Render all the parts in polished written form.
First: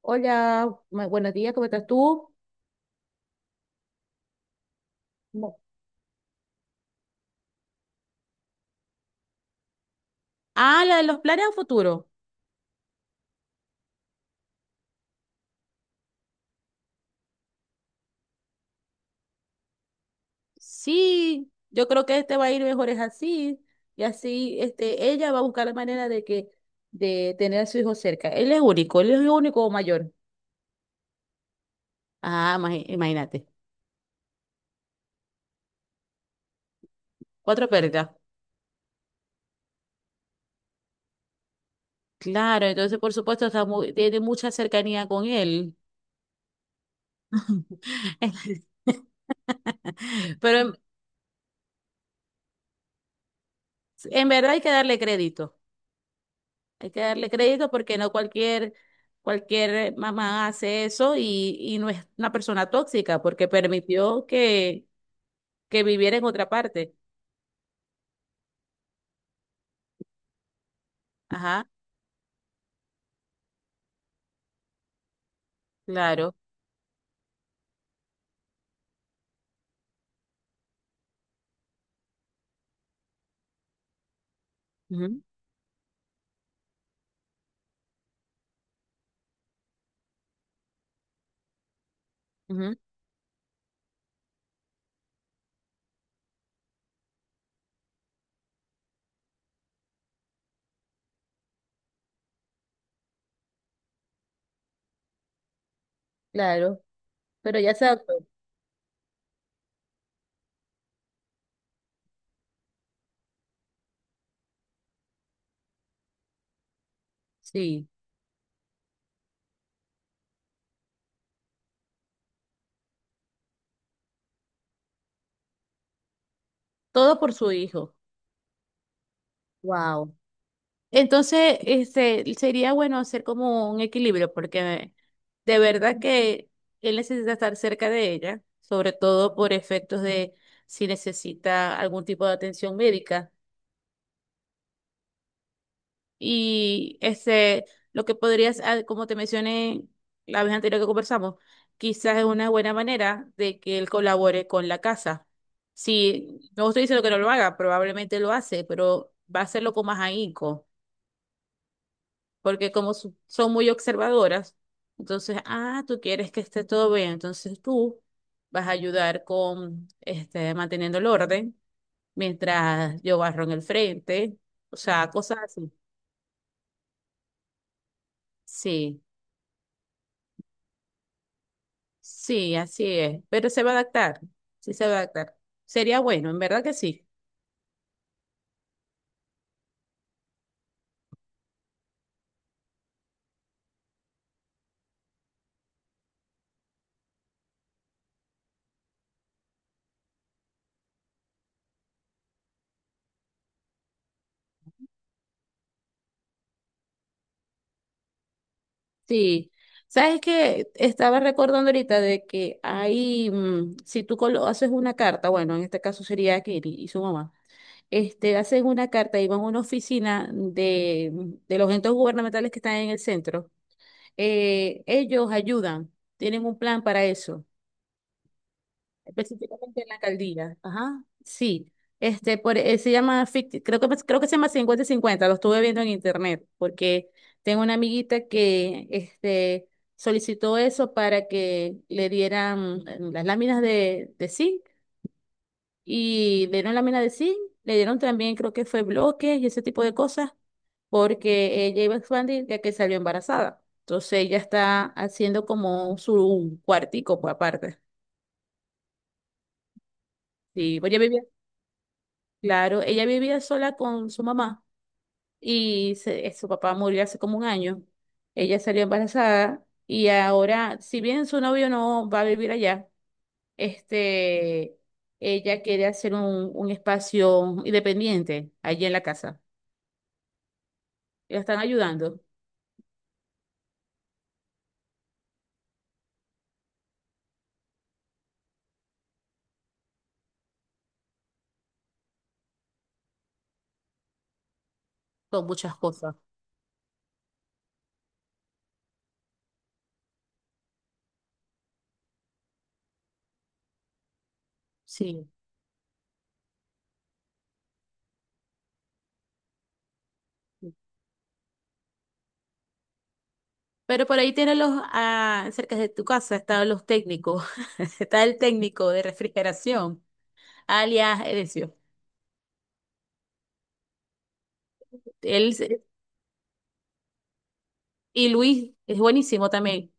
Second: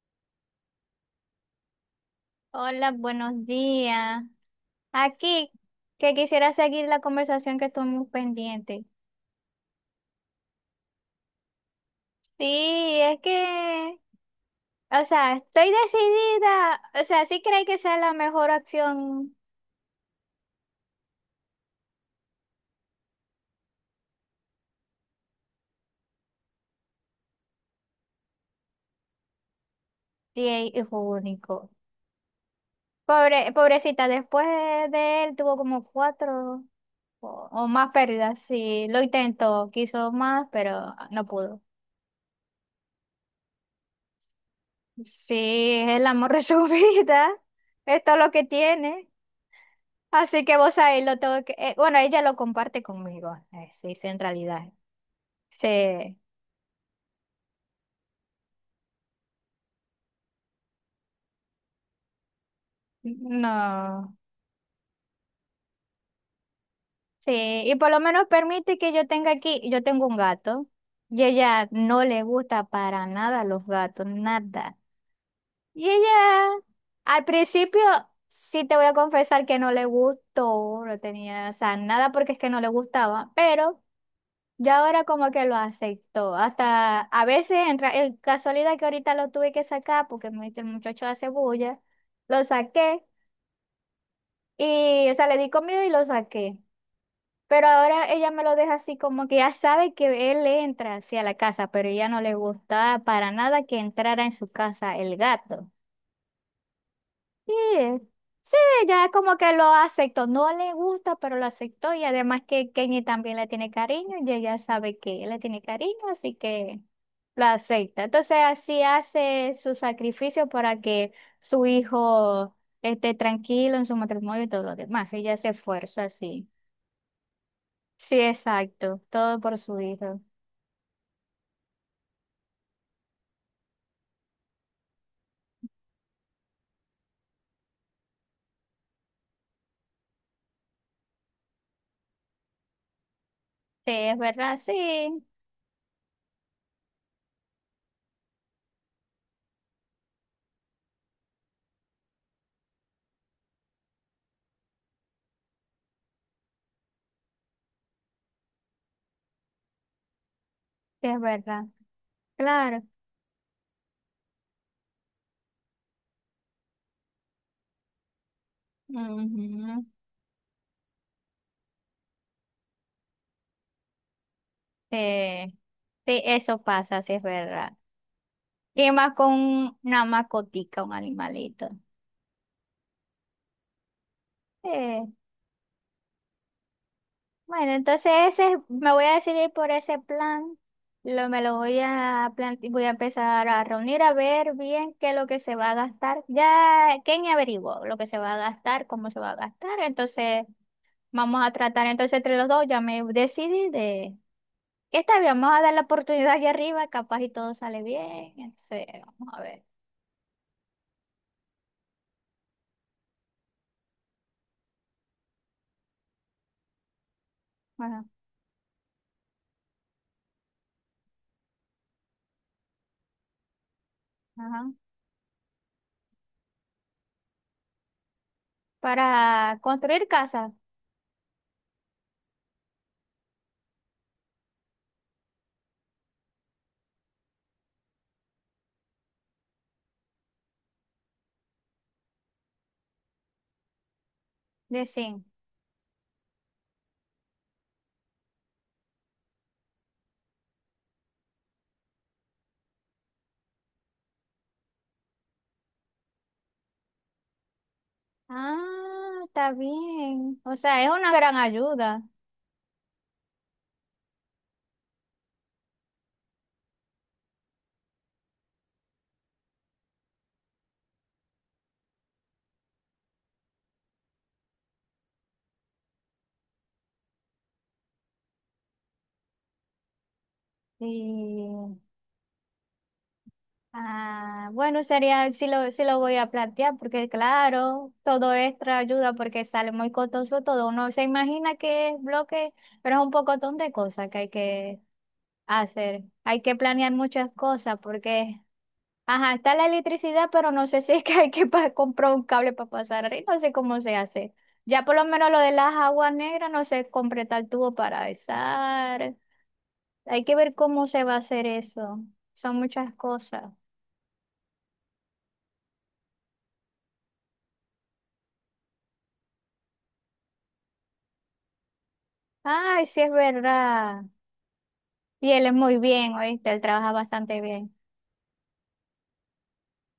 Hola, buenos días, ¿cómo estás tú? Hola, buenos días. Aquí, No. que quisiera seguir la conversación que estamos pendiente. Ah, la de los planes a futuro. Sí, es que, o sea, estoy decidida, o sea, sí creo que sea la mejor opción Sí, yo creo que este va a ir mejor es así. Y así, este, ella va a buscar la manera de que, de tener a su hijo cerca. Él es único, él es el único mayor. de hijo único. Ah, imagínate. Pobre, pobrecita, después de él tuvo como cuatro o Cuatro más pérdidas. pérdidas. Sí, lo intentó, quiso más, pero no pudo. Claro, entonces por supuesto está tiene mucha cercanía con Sí, él. es el amor de su vida. Esto es lo que tiene. Así que Pero vos ahí lo tengo que... bueno, ella lo comparte conmigo, sí, sí, en en verdad hay realidad. que darle crédito. Sí, Hay que darle crédito porque no cualquier, cualquier mamá hace eso y no es una persona tóxica porque no. permitió que viviera en otra parte. Sí, y por lo menos permite que yo tenga aquí, yo tengo un gato y ella Ajá, no le gusta para nada los gatos, nada. Y ella, claro. al principio, sí te voy a confesar que no le gustó, no tenía, o sea, nada porque es que no le gustaba, pero... Ya ahora Ujú, como que lo aceptó. Hasta a veces, en, ra- en casualidad que ahorita lo tuve que sacar porque me- el muchacho hace bulla, lo ujú, saqué y, o sea, le di comida y lo saqué. Pero ahora ella me lo deja así como que ya sabe que él entra hacia la casa, pero ella no le gustaba para nada que entrara en su casa el gato. claro. Sí, Pero ya se adaptó. sí, ya como que lo aceptó. No le gusta, pero lo aceptó. Y además que Kenny también le tiene cariño y ella sabe que él le tiene cariño, así que lo Sí. acepta. Entonces así hace su sacrificio para que su hijo esté tranquilo en su matrimonio y todo lo demás. Ella se esfuerza así. Todo por su hijo. Sí, exacto. Todo por su Wow. hijo. Entonces, este, sería bueno hacer como un equilibrio porque de verdad que él necesita estar cerca de ella, sobre todo por efectos de si necesita algún tipo de atención médica. Sí, es verdad, sí, Y este, lo que podrías, ah, como te mencioné la vez anterior que conversamos, quizás es una buena manera de que él colabore con la casa. Si no estoy diciendo que no lo haga, probablemente lo hace, pero va a hacerlo con más ahínco, sí, es verdad. porque Claro. como son muy observadoras, entonces, ah, tú quieres que esté todo bien, entonces tú vas a ayudar Ujú. con este, manteniendo el orden mientras yo barro en el frente, o sea, cosas Sí, así. sí, eso pasa, sí, es verdad. ¿Qué Sí. más con una macotica, un animalito? Sí, así es, pero se va a adaptar, sí se va a Eh, adaptar. Sería bueno, en verdad que sí. bueno, entonces ese, me voy a decidir por ese plan. Lo, me lo voy a plante- voy a empezar a reunir a ver bien qué es lo que se va a gastar. Ya Kenny averiguó lo que se va a gastar, cómo se va a gastar. Entonces vamos a tratar entonces entre los dos. Ya me decidí de que está bien, vamos a dar la oportunidad allá arriba, capaz y todo sale bien. Entonces, vamos a Sí. ver. ¿Sabes qué? Estaba recordando ahorita de que hay, mm, si tú haces una carta, bueno, en este caso sería Kelly y su mamá, Bueno, este, hacen una carta y van a una oficina de los entes gubernamentales que están en el centro. ajá. Ellos ayudan, tienen un plan para eso. Para Específicamente en la construir casa alcaldía. Ajá. Sí. Este, por, se llama, creo que, pues, creo que se llama 50 cincuenta, lo estuve viendo en internet, porque tengo una amiguita que este, solicitó eso para que le dieran las láminas de zinc, de zinc. y le dieron lámina de zinc, le dieron también, creo que fue bloques y ese tipo de cosas, porque ella iba a expandir ya que salió embarazada. Entonces ella está haciendo como su cuartico por aparte. Ah, está bien. O Sí, sea, es pues, ella una vivía. gran ayuda. Claro, ella vivía sola con su mamá y su papá murió hace como un año. Ella salió embarazada y ahora, si bien su novio no va a vivir allá, este, ella quiere hacer un espacio independiente allí en la casa. La están Y, ayudando ah, bueno, sería, sí lo voy a plantear, porque claro, todo extra ayuda porque sale muy costoso todo. Uno se imagina que es bloque, pero es un pocotón de cosas que hay que con muchas hacer. cosas. Hay que planear muchas cosas porque, ajá, está la electricidad, pero no sé si es que hay que pa- comprar un cable para pasar arriba, no sé cómo se hace. Ya por lo Sí. menos lo de las aguas negras no sé completar el tubo para izar. Hay que ver cómo se va a hacer eso. Son muchas cosas. Pero por ahí tienen los, ah, cerca de tu casa están los técnicos. Está el técnico de refrigeración, alias Edesio. Ay, sí es verdad. Y él es Él. muy bien, ¿oíste? Él trabaja bastante bien. Y Luis es buenísimo también.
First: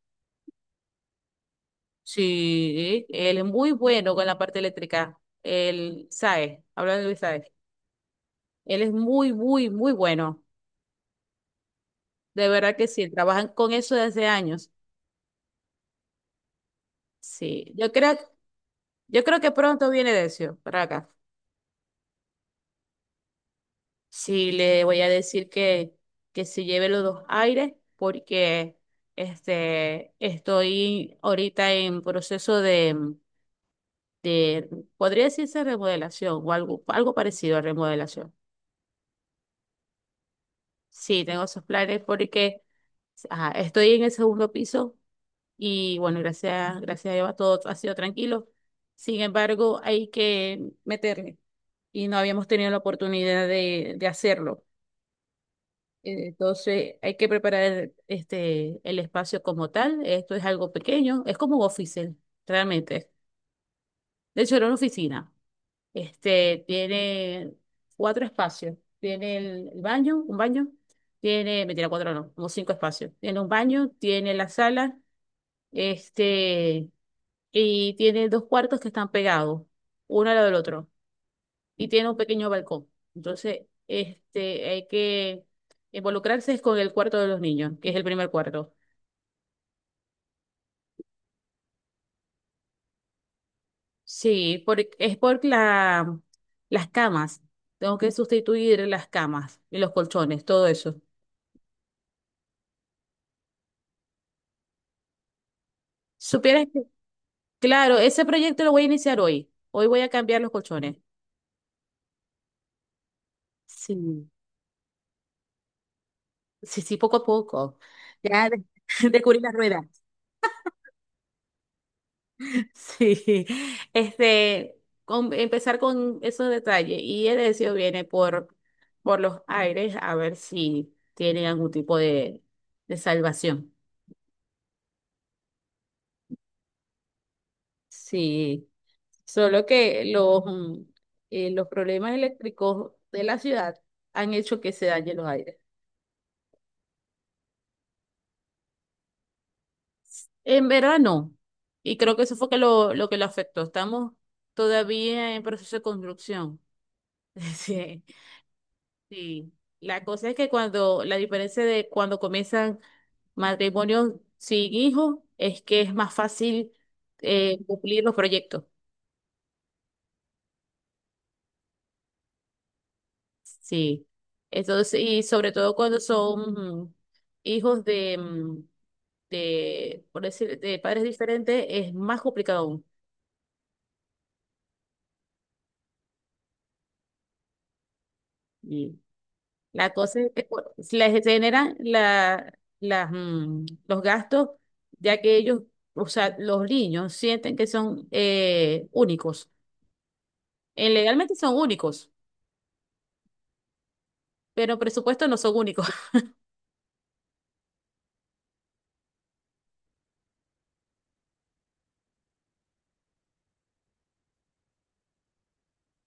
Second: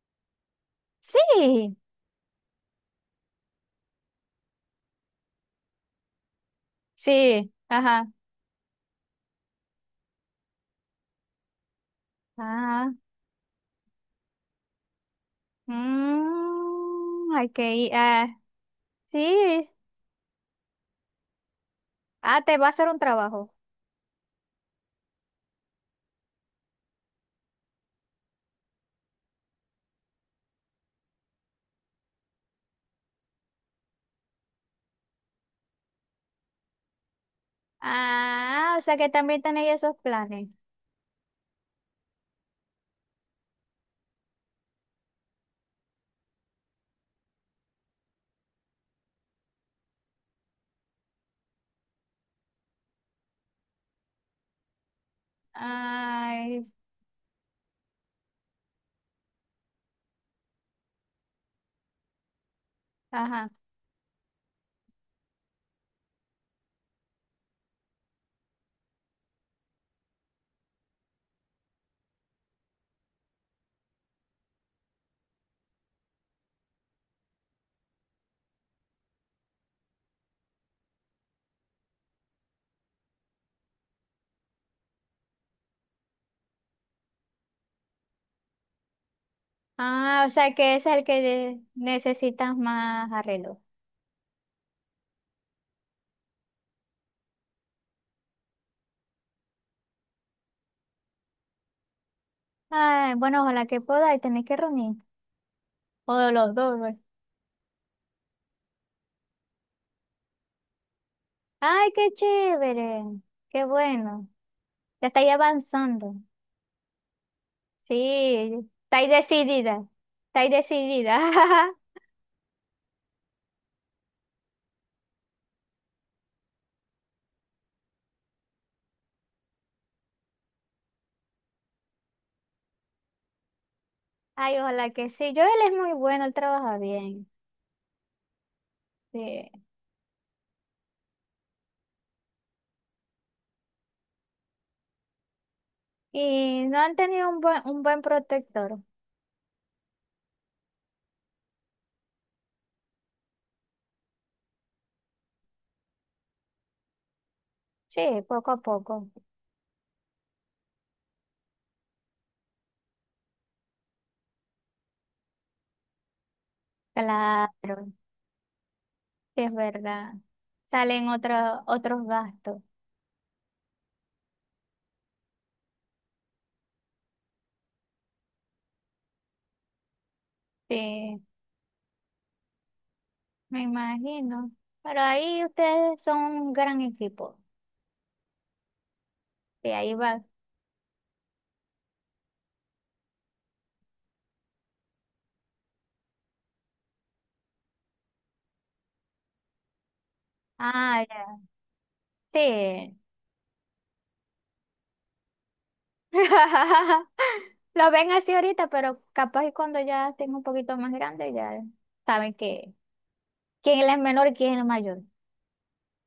Sí, Sí, él es muy bueno con la parte eléctrica. Él sabe, habla de Luis Saez. sí, ajá. Él es muy, muy, muy bueno. De verdad que Ah, sí, trabajan con eso desde años. mm, hay Sí, que ir. Ah, yo creo que sí. pronto viene Decio para acá. Ah, te va a hacer un trabajo. Sí, le voy a decir que se lleve los dos aires porque este, estoy ahorita en proceso de, podría decirse remodelación o algo, algo parecido a remodelación. Ah, o sea que también tenéis esos planes. Sí, tengo esos planes porque ajá, estoy en el segundo piso y bueno, gracias, gracias a Dios todo ha sido tranquilo. Sin embargo, hay que meterle y no habíamos tenido la oportunidad de hacerlo. Ay, Entonces, hay que preparar este, el espacio como tal. Esto es algo pequeño, es como un office, realmente. ajá. De hecho, era una oficina. Este, tiene cuatro espacios. Tiene el baño, un baño. Tiene, mentira, cuatro no, como cinco espacios. Tiene un baño, tiene la sala, este, y tiene dos cuartos que están pegados, uno al lado del otro. Y tiene un pequeño balcón. Entonces, este, hay que involucrarse es con el cuarto de los niños, que es el primer cuarto. Ah, o sea que es el que necesitas más arreglo. Sí, es por la, las camas. Tengo que sustituir las camas y los colchones, todo eso. Ay, bueno, ojalá que podáis, tenéis que reunir. O los ¿Supieras? dos, Claro, ese proyecto lo voy a iniciar hoy. Hoy voy a cambiar los colchones. ay, qué chévere, qué bueno. Sí, Ya estáis avanzando. sí, sí, poco a poco. Ya Sí, estáis descubrí las decidida, ruedas. estáis decidida. Sí, este, empezar con esos detalles. Y el deseo viene por los aires a ver si tiene algún tipo de salvación. Ay, ojalá que sí. Yo él es muy bueno, él trabaja bien. Sí, Sí. solo que los, los problemas eléctricos de la ciudad han hecho que se dañen los aires. Y no han tenido un buen protector. En verano, y creo que eso fue que lo que lo afectó. Estamos todavía en proceso de construcción. Sí, Sí, poco a poco. sí. La cosa es que cuando, la diferencia de cuando comienzan matrimonios sin hijos es que es más fácil Claro, cumplir los proyectos. sí es verdad. Salen otro- otros gastos. Sí. Entonces, y sobre todo cuando son hijos de, de, por decir, de padres Sí, diferentes, es más complicado aún. me imagino. Pero ahí ustedes son un gran equipo. Mm. Sí, La ahí cosa va. es que les generan la, las, los gastos, ya que ellos, o sea, los niños sienten que son únicos. Ah, Legalmente ya. son únicos, Sí. pero en presupuesto no son únicos. Lo ven así ahorita, pero capaz y cuando ya estén un poquito más grandes, ya saben que quién es el menor y quién es el mayor.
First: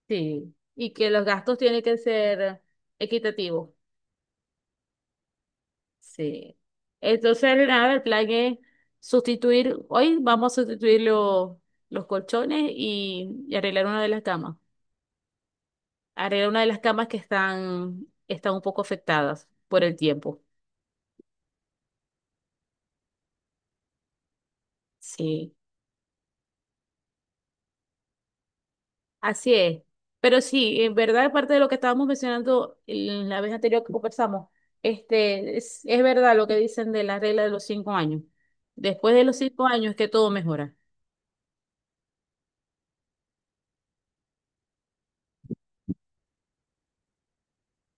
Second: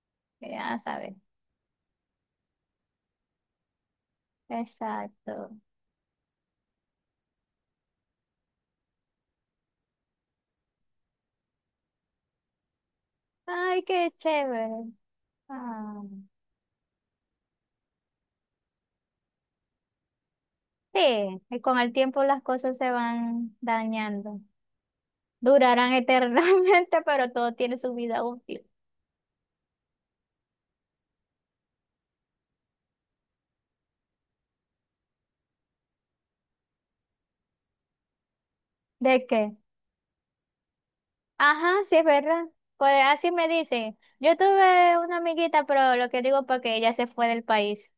Sí, Ya y que saben. los gastos tienen que ser equitativos. Exacto. Sí. Entonces, nada, el plan es sustituir, hoy vamos a sustituir los colchones y Ay, arreglar una de qué las camas. chévere. Ah, Arreglar una de las camas que están, están un poco afectadas por el tiempo. sí, y con el tiempo las cosas se van dañando. Sí, Durarán eternamente, pero todo tiene su vida útil. así es. Pero sí, en verdad, parte de lo que estábamos mencionando en la vez anterior que conversamos, este, es verdad lo que dicen de la regla de los cinco años. Después de ¿De los qué? cinco años es que todo mejora. Ajá, sí es verdad. Pues así me dicen. Yo tuve una amiguita, pero lo que digo porque ella se fue del país.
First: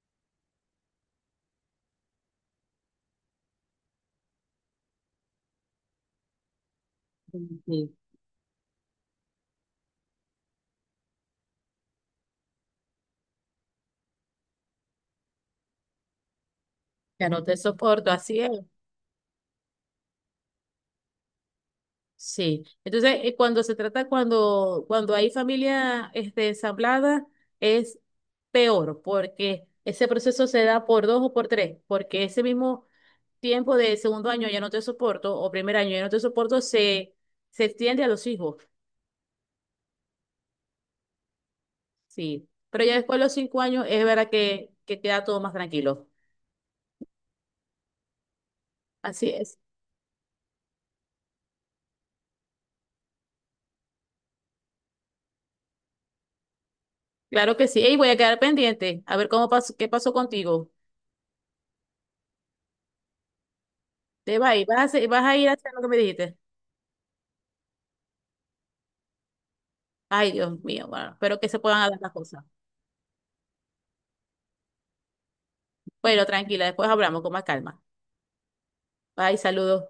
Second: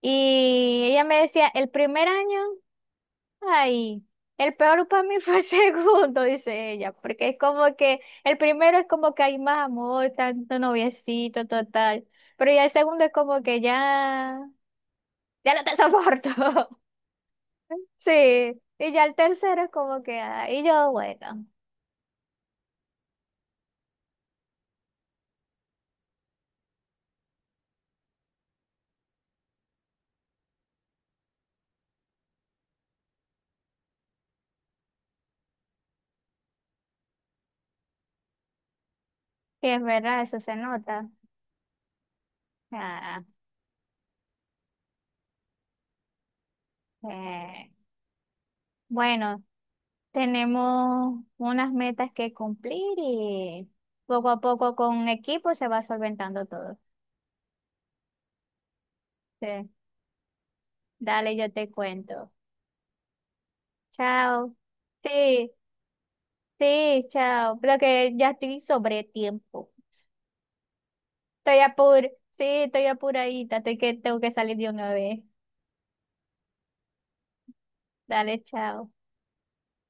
Y ella me decía, el primer año, ay, el peor para mí fue el segundo, dice ella, porque es como Sí. que el primero es como que hay más amor, tanto noviecito, total, pero ya el segundo es como que ya, ya no te soporto. Ya no te soporto, así es. Sí, y ya el tercero es como que, ah, y yo, bueno, Sí, entonces cuando se trata, cuando, cuando hay familia este, ensamblada, es peor porque ese proceso se da por dos o por tres, porque ese mismo tiempo de segundo año ya no te soporto o primer año ya no te soporto se, se extiende a los hijos, sí, es verdad, eso se nota. sí, pero ya después Ah, de los cinco años es verdad que queda todo más tranquilo. eh, Así bueno, es, tenemos unas metas que cumplir y poco a poco con equipo se va solventando todo. claro que sí, y voy a quedar pendiente, a ver cómo Sí. pasó, qué pasó contigo. Dale, yo te cuento. Te Chao. vas, y vas a, vas a ir Sí, a hacer lo que me dijiste. sí, chao. Pero que ya estoy sobre tiempo. Ay, Dios mío, bueno, espero que Estoy se puedan dar apur, las sí, cosas. estoy apuradita. Estoy que tengo que salir de una vez. Bueno, tranquila, después hablamos con más calma. Dale, chao. Bye, saludos.